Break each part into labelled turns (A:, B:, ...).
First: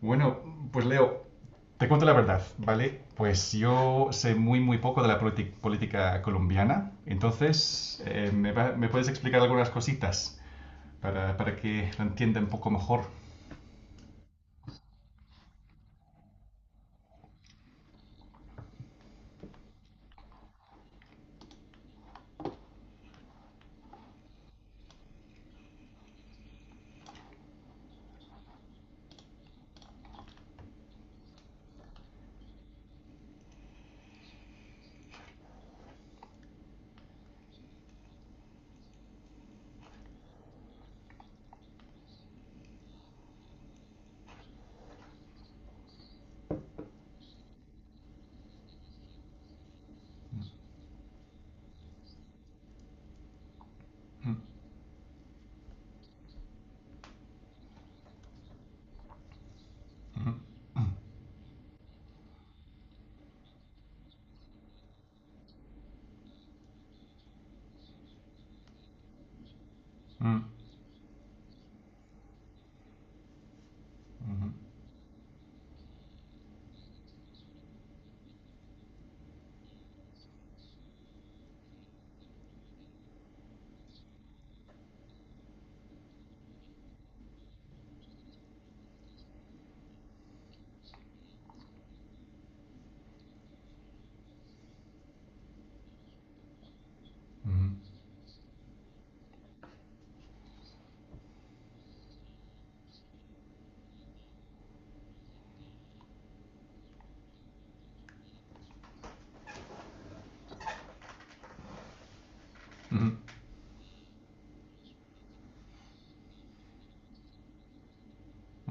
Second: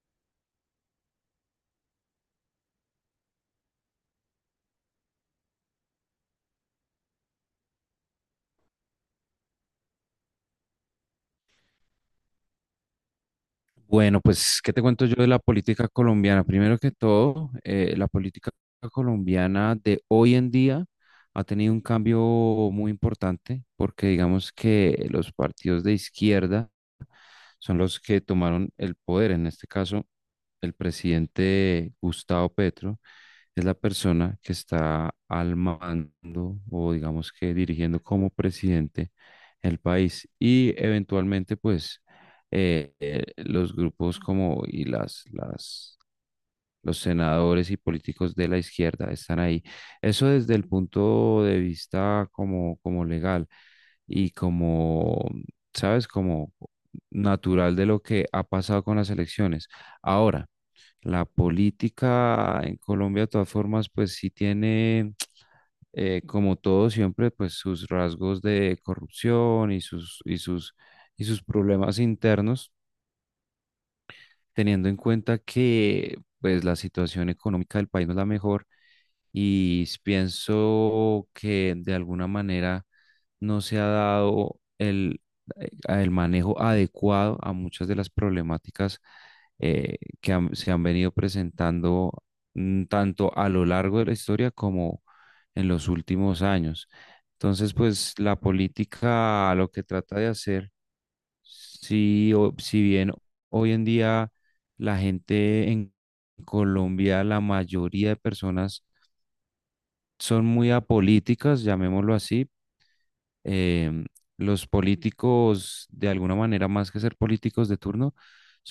A: Bueno, pues Leo, te cuento la verdad, ¿vale? Pues yo sé muy, muy poco de la política colombiana, entonces ¿me puedes explicar algunas cositas para que la entienda un poco mejor?
B: Bueno, pues, ¿qué te cuento yo de la política colombiana? Primero que todo, la política colombiana de hoy en día ha tenido un cambio muy importante porque digamos que los partidos de izquierda son los que tomaron el poder. En este caso, el presidente Gustavo Petro es la persona que está al mando o digamos que dirigiendo como presidente el país y eventualmente pues los grupos como y los senadores y políticos de la izquierda están ahí. Eso desde el punto de vista como, como legal y
A: Mm,
B: como, ¿sabes? Como natural de lo que ha pasado con las elecciones.
A: mm,
B: Ahora, la política en Colombia, de todas formas, pues sí tiene, como todo siempre, pues sus rasgos de corrupción
A: mm,
B: y sus problemas internos,
A: mm,
B: teniendo en cuenta que pues la situación económica del país no es la mejor y pienso que de alguna manera no se ha dado el manejo adecuado a muchas de las problemáticas que se han venido presentando tanto a lo largo de la historia como en los últimos años.
A: mm,
B: Entonces, pues la política lo que trata de hacer, si, si bien hoy en día la gente en Colombia, la mayoría de personas son muy apolíticas, llamémoslo así.
A: mm,
B: em, los políticos, de alguna manera, más que ser políticos de turno,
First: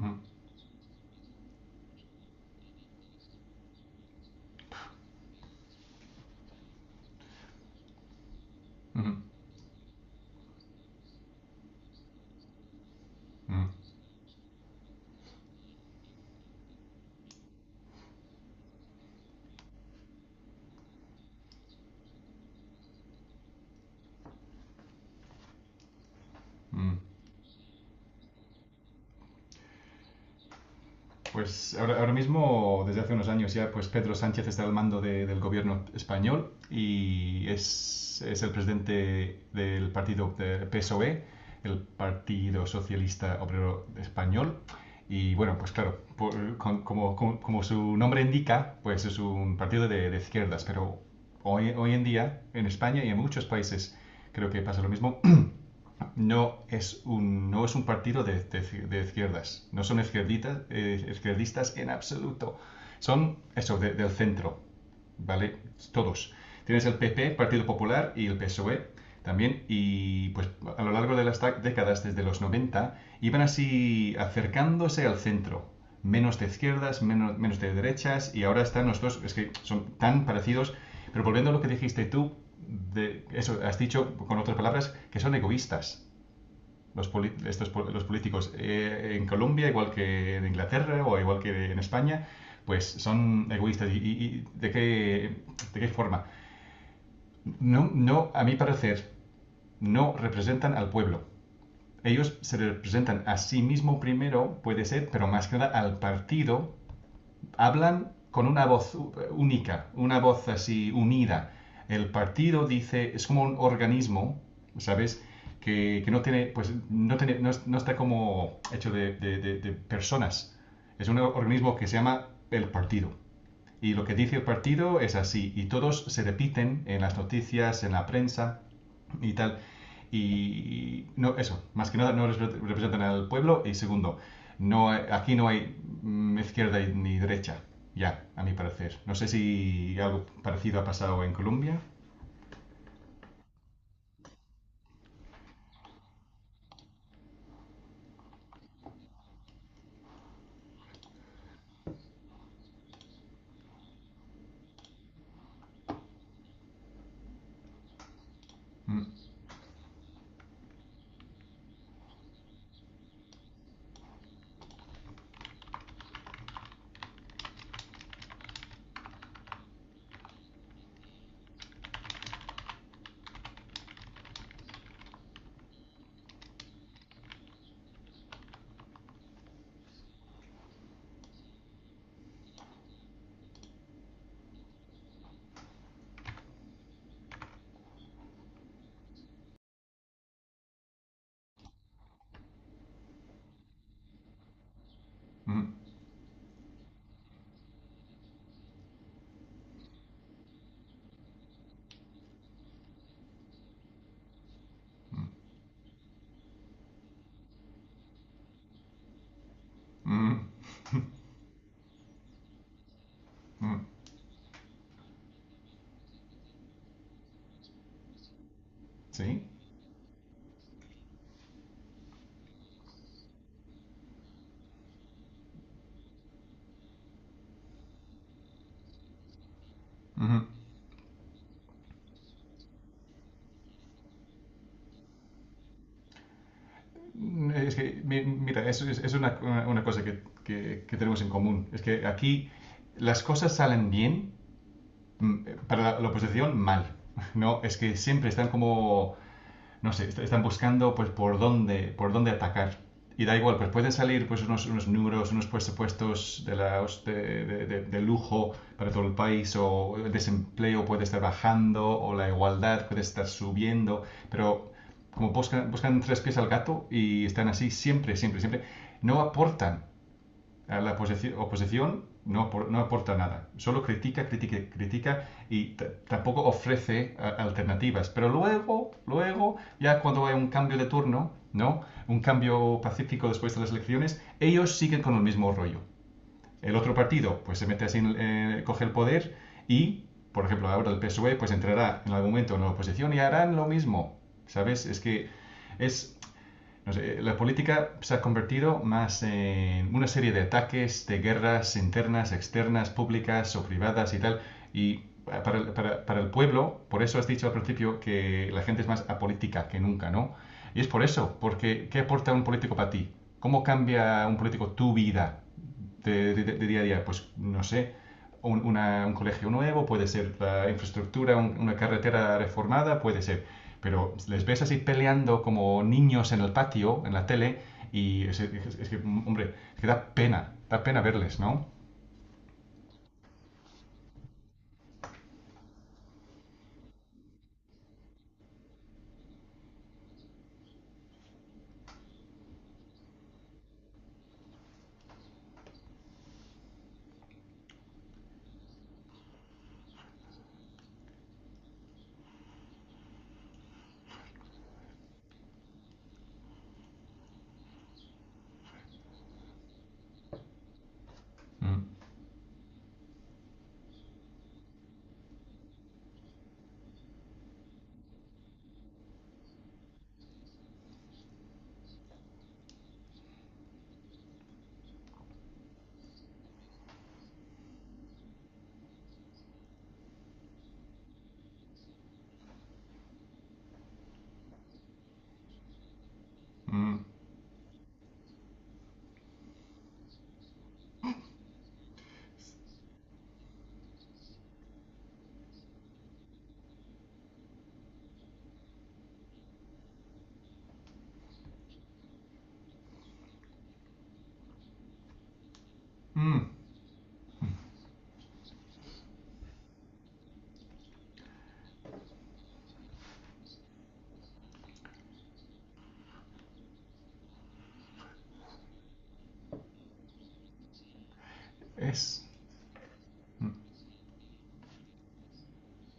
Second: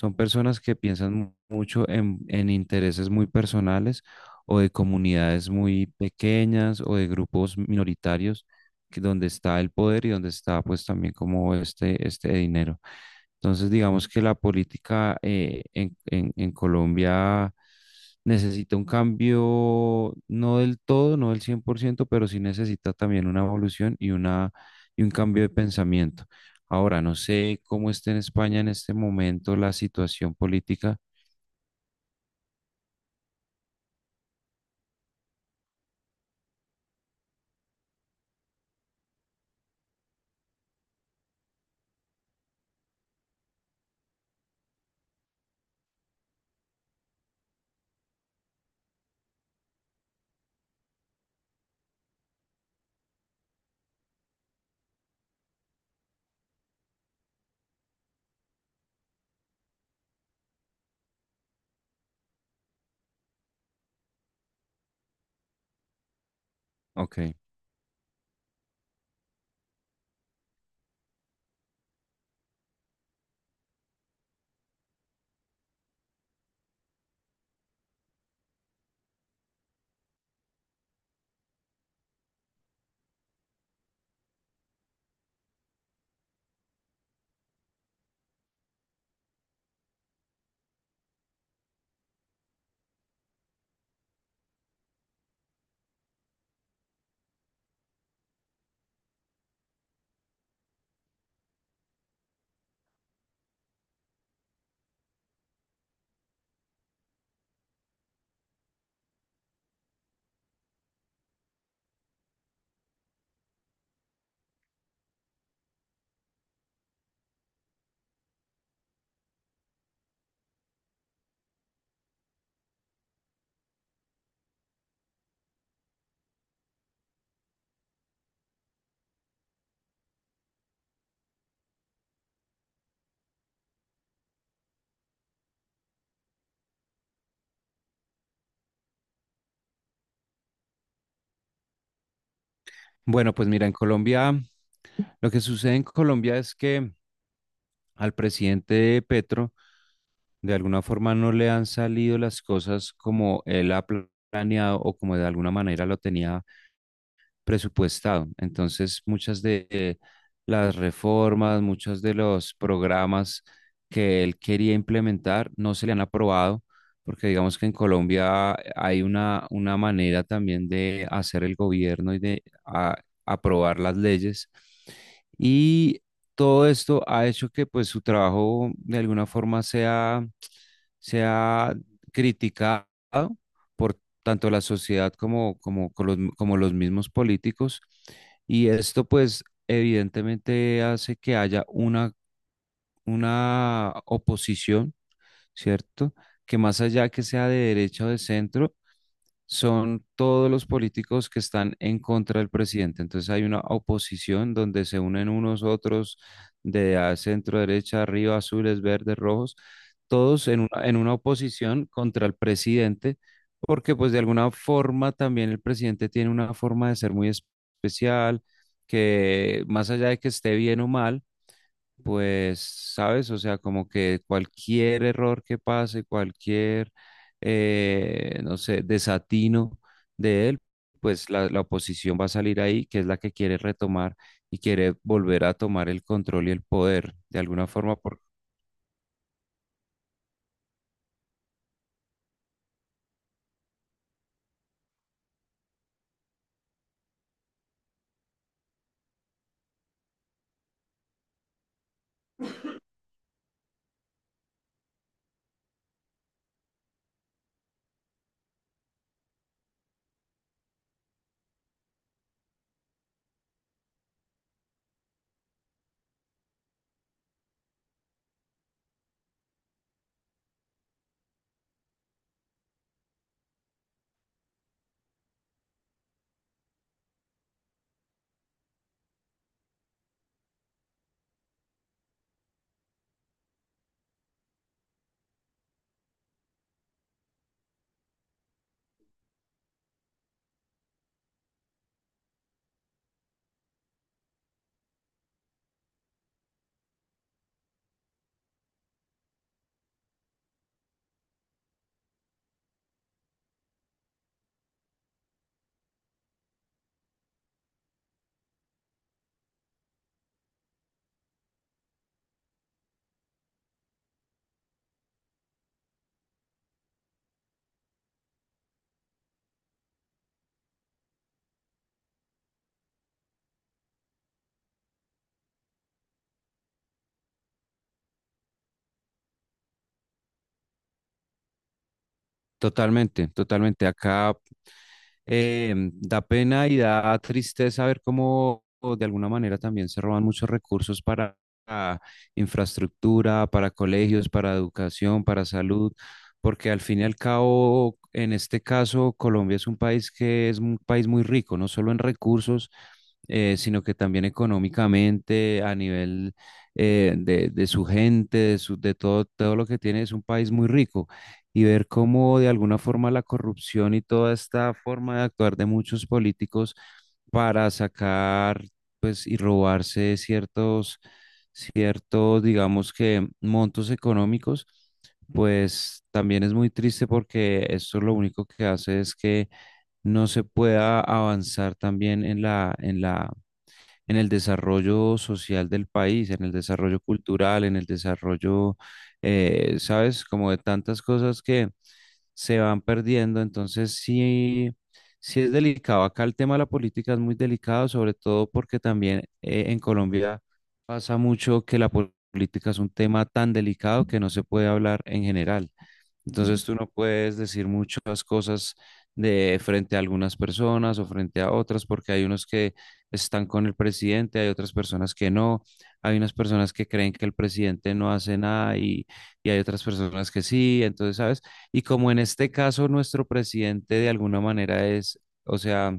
A: mm,
B: personas que piensan mucho en intereses muy personales o de comunidades muy pequeñas o de grupos minoritarios
A: mm,
B: donde está el poder y donde está pues también como este dinero.
A: mm,
B: Entonces, digamos que la política en Colombia necesita un cambio, no del todo, no del 100%, pero sí necesita también una evolución y, una, y un cambio de pensamiento.
A: mm.
B: Ahora, no sé cómo está en España en este momento la situación política.
A: Pues ahora mismo, desde hace unos años ya, pues Pedro Sánchez está al mando del gobierno español y es el presidente del partido de PSOE, el Partido Socialista Obrero Español. Y bueno, pues claro, como su nombre indica, pues es un partido de izquierdas, pero hoy en día, en España y en muchos países, creo que pasa lo mismo, no es un partido de izquierdas. No son izquierdistas en absoluto. Son eso, del centro. ¿Vale? Todos. Tienes el PP,
B: Ok.
A: Partido Popular y el PSOE también. Y pues a lo largo de las décadas, desde los 90 iban así acercándose al centro. Menos de izquierdas, menos de derechas. Y ahora están los dos, es que son tan parecidos. Pero volviendo a lo que dijiste tú, eso has dicho con otras palabras que son egoístas los, poli- estos los políticos en Colombia, igual que en Inglaterra o igual que en España, pues son egoístas. Y de qué forma? No, no, a mi parecer, no representan al pueblo. Ellos se representan a sí mismo primero, puede ser, pero más que nada al partido hablan con una voz única, una voz así unida. El partido dice, es como un organismo, ¿sabes? Que no tiene, pues no, tiene, no, no está como hecho de personas. Es un organismo que se llama el partido. Y lo que dice el partido es así, y todos se repiten en las noticias, en la prensa y tal. Y no, eso, más que nada no representan al pueblo. Y segundo, no, aquí no hay izquierda ni derecha, ya, a mi parecer. No sé si algo parecido ha pasado en Colombia.
B: Bueno, pues mira, en Colombia, lo que sucede en Colombia es que al presidente Petro de alguna forma no le han salido las cosas como él ha planeado o como de alguna manera lo tenía presupuestado. Entonces,
A: Mm,
B: muchas de las reformas, muchos de los programas que él quería implementar no se le han aprobado, porque digamos que en Colombia hay una manera también de hacer el gobierno y de aprobar las leyes. Y todo esto ha hecho que pues su trabajo de alguna forma sea se ha criticado por tanto la sociedad como, como, con los, como los mismos políticos. Y esto pues evidentemente hace que haya una oposición,
A: mm,
B: ¿cierto? Que más allá que sea de derecha o de centro, son todos los políticos que están en contra del presidente. Entonces hay una oposición donde se
A: mm,
B: unen unos otros de a centro, derecha, arriba, azules, verdes, rojos,
A: mm,
B: todos en una oposición contra el presidente,
A: mm,
B: porque pues de alguna forma también el presidente tiene una forma de ser muy especial,
A: sí.
B: que más allá de que esté bien o mal, pues, ¿sabes? O sea, como que cualquier error que pase, cualquier, no sé, desatino
A: Ujú.
B: de él, pues la oposición va a salir ahí, que es la que quiere retomar y quiere volver a tomar el control y el poder de alguna
A: Es
B: forma.
A: que, mira, es una cosa que tenemos en común. Es que aquí las cosas salen bien, mm, para la oposición mal. No, es que siempre están como no sé, están buscando pues por dónde atacar. Y da igual, pues pueden salir pues unos números, unos presupuestos de, la de lujo para todo el país, o el desempleo puede estar bajando, o la igualdad puede estar subiendo, pero como buscan tres pies al gato y están así siempre, siempre, siempre, no aportan a la oposición, no aporta nada, solo critica, critica, critica y tampoco ofrece alternativas. Pero luego, ya cuando hay un cambio de turno, ¿no? Un cambio pacífico después de las elecciones, ellos siguen con el mismo rollo. El otro partido, pues se mete así, coge el poder y, por ejemplo, ahora el PSOE, pues entrará en algún momento en la oposición y harán lo mismo, ¿sabes? Es que es no sé, la política se ha convertido más en una serie de ataques, de guerras internas, externas, públicas o privadas y tal. Y para el pueblo, por eso has dicho al principio que la gente es más apolítica que nunca, ¿no? Y es por eso, porque ¿qué aporta un político para ti? ¿Cómo cambia un político tu vida de día a día? Pues no sé, un colegio nuevo, puede ser la infraestructura, una carretera reformada, puede ser, pero les ves así peleando como niños en el patio, en la tele, y es que, hombre, es que da pena verles, ¿no?
B: Totalmente, totalmente. Acá da pena y da tristeza ver cómo o de alguna manera también se roban muchos recursos para ah, infraestructura, para colegios, para educación, para salud, porque al fin y al cabo, en este caso, Colombia es un país que es un país muy rico, no solo en recursos, sino que también económicamente, a nivel de su gente, de, de todo, todo lo que tiene, es un país muy rico y
A: Mm,
B: ver cómo de alguna forma la corrupción y toda esta forma de actuar de muchos políticos para sacar pues y robarse ciertos ciertos digamos que montos económicos, pues también es muy triste porque esto lo único que hace es que no se pueda avanzar también en la en el desarrollo social del país, en el
A: mm,
B: desarrollo cultural, en el desarrollo, ¿sabes? Como de tantas cosas que se van perdiendo. Entonces, sí, sí es delicado. Acá el tema de la política es muy delicado, sobre todo porque también en Colombia pasa mucho que la política es un tema tan delicado que no se puede hablar en general.
A: mm,
B: Entonces tú no puedes decir muchas cosas de frente a algunas personas o frente a otras, porque hay unos que están con el presidente, hay otras personas que no, hay unas personas que creen que el presidente no hace nada y, y hay otras personas que sí, entonces, ¿sabes? Y como en
A: es...
B: este caso nuestro
A: mm,
B: presidente de alguna manera es, o sea,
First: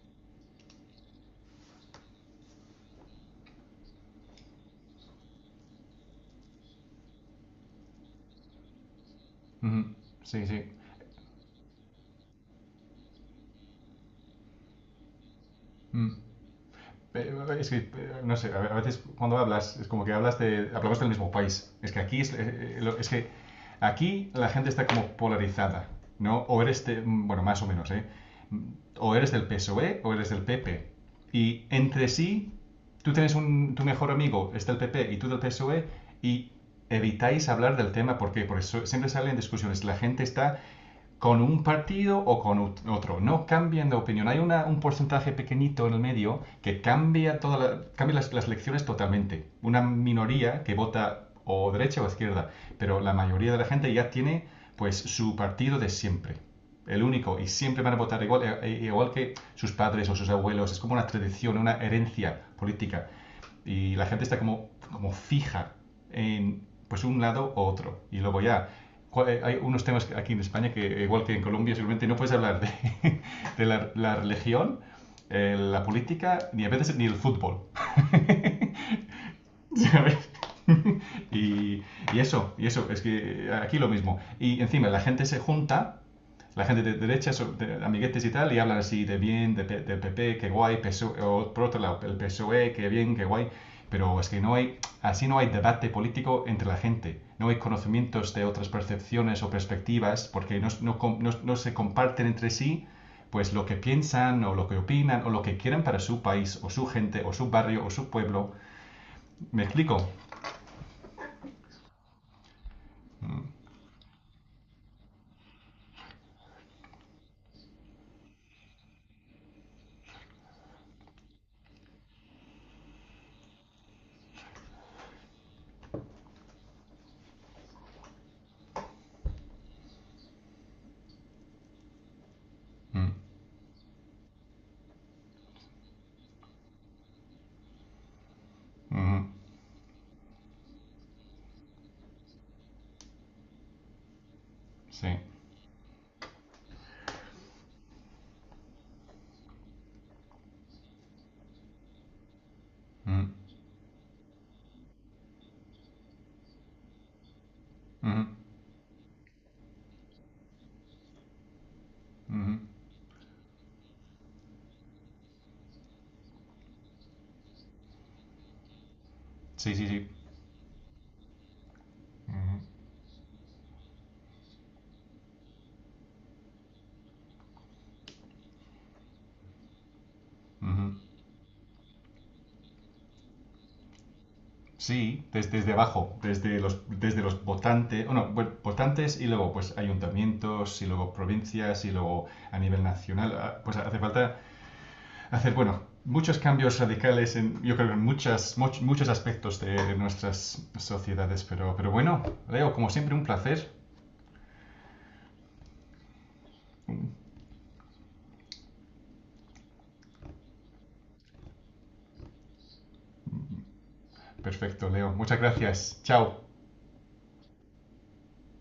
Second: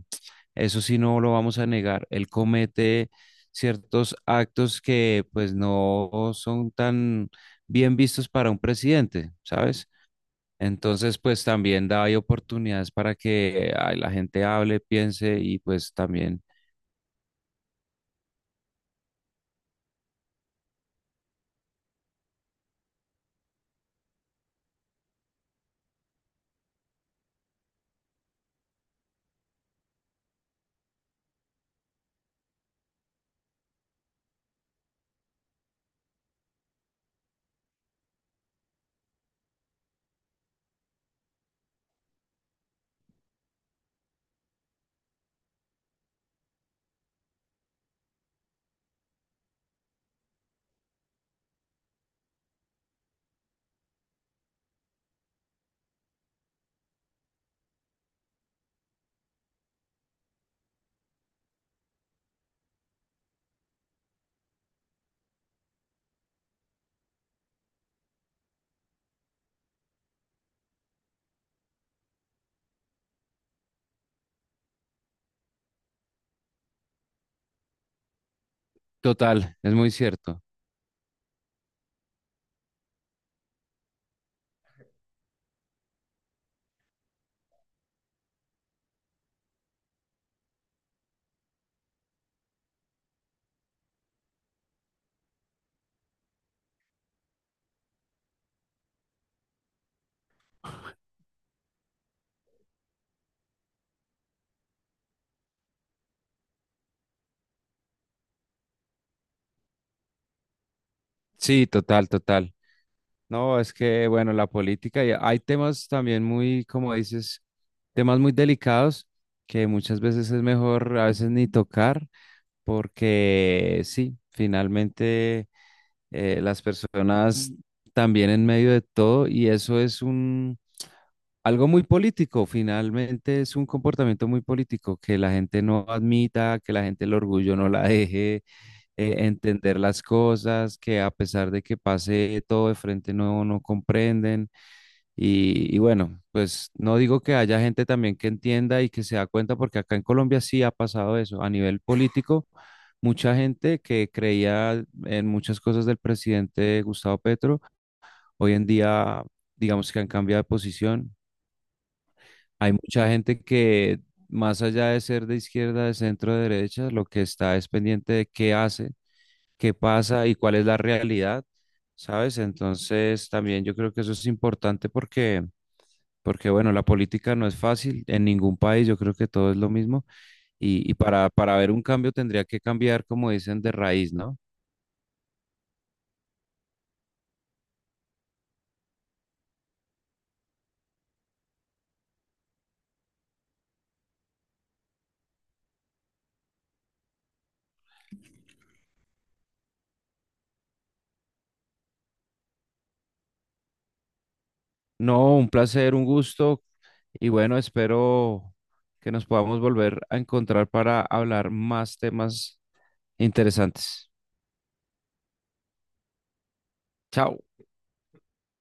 B: eso sí no lo vamos a negar, él comete ciertos actos que pues no son tan bien vistos para un presidente, ¿sabes?
A: mm, sí, sí.
B: Entonces, pues también da ahí oportunidades para que ay, la gente hable, piense y pues
A: Mm.
B: también,
A: Es que, no sé, a veces cuando hablas, es como que hablamos del mismo país. Es que aquí es que aquí la gente está como polarizada, ¿no? O eres, bueno, más o menos, ¿eh? O eres del PSOE o E o eres del PP. Y entre sí, tú tienes tu mejor amigo, es del PP y tú del PSOE, y evitáis hablar del tema porque por eso siempre salen discusiones. La gente está con un partido o con otro. No cambian de opinión. Hay un porcentaje pequeñito en el medio que cambia, cambia las elecciones totalmente. Una minoría que vota o derecha o izquierda, pero la mayoría de la gente ya tiene pues su partido de siempre. El único, y siempre van a votar igual que sus padres o sus abuelos. Es como una tradición, una herencia política y la gente está como fija en pues un lado u otro. Y luego ya, hay unos temas aquí en España que, igual que en Colombia, seguramente no puedes hablar de la religión, la política, ni a veces ni el fútbol.
B: total, es muy
A: ¿sabes?
B: cierto.
A: Y, y eso, es que aquí lo mismo. Y encima la gente se junta, la gente de derecha, de amiguetes y tal, y hablan así de bien, del PP, qué guay, PSOE, o E, o por otro lado, el PSOE, qué bien, qué guay, pero es que así no hay debate político entre la gente, no hay conocimientos de otras percepciones o perspectivas, porque no se comparten entre sí pues lo que piensan o lo que opinan o lo que quieren para su país o su gente o su barrio o su pueblo. ¿Me explico?
B: Sí, total, total.
A: Mm,
B: No, es que, bueno, la política, y hay temas también muy, como dices, temas muy delicados que muchas veces es mejor a veces ni tocar porque sí, finalmente las personas también en medio de todo y eso es un algo muy político,
A: mm,
B: finalmente es un comportamiento muy político, que la gente no admita, que la gente el orgullo no la deje
A: mhm,
B: entender las cosas, que a pesar de que pase todo de frente no, no comprenden.
A: sí.
B: Y bueno, pues no digo que haya gente también que entienda y que se da cuenta, porque acá en Colombia sí ha pasado eso. A nivel político,
A: Mm,
B: mucha gente que creía en muchas cosas del presidente Gustavo Petro,
A: mhm,
B: hoy en día digamos que han cambiado de posición.
A: mhm.
B: Hay mucha gente que, más allá de ser de izquierda, de centro, de derecha, lo que está es pendiente de qué hace, qué
A: Sí, sí, sí.
B: pasa y cuál es la realidad, ¿sabes?
A: Mhm.
B: Entonces, también yo creo que eso es importante porque, porque bueno, la política no es fácil en ningún país, yo creo que todo es lo mismo y
A: Ujú.
B: para ver un cambio tendría que cambiar, como dicen, de raíz, ¿no?
A: Sí, desde abajo, desde los votantes, bueno, bueno, votantes y luego pues ayuntamientos y luego provincias y luego a nivel nacional, ah, pues hace falta hacer, bueno, muchos cambios radicales en, yo creo, en muchos aspectos de nuestras sociedades, pero bueno, Leo, como siempre, un placer.
B: No, un placer, un gusto y bueno, espero que nos podamos volver a encontrar para hablar más temas interesantes.
A: Perfecto, Leo, muchas gracias. Chao.
B: Chao.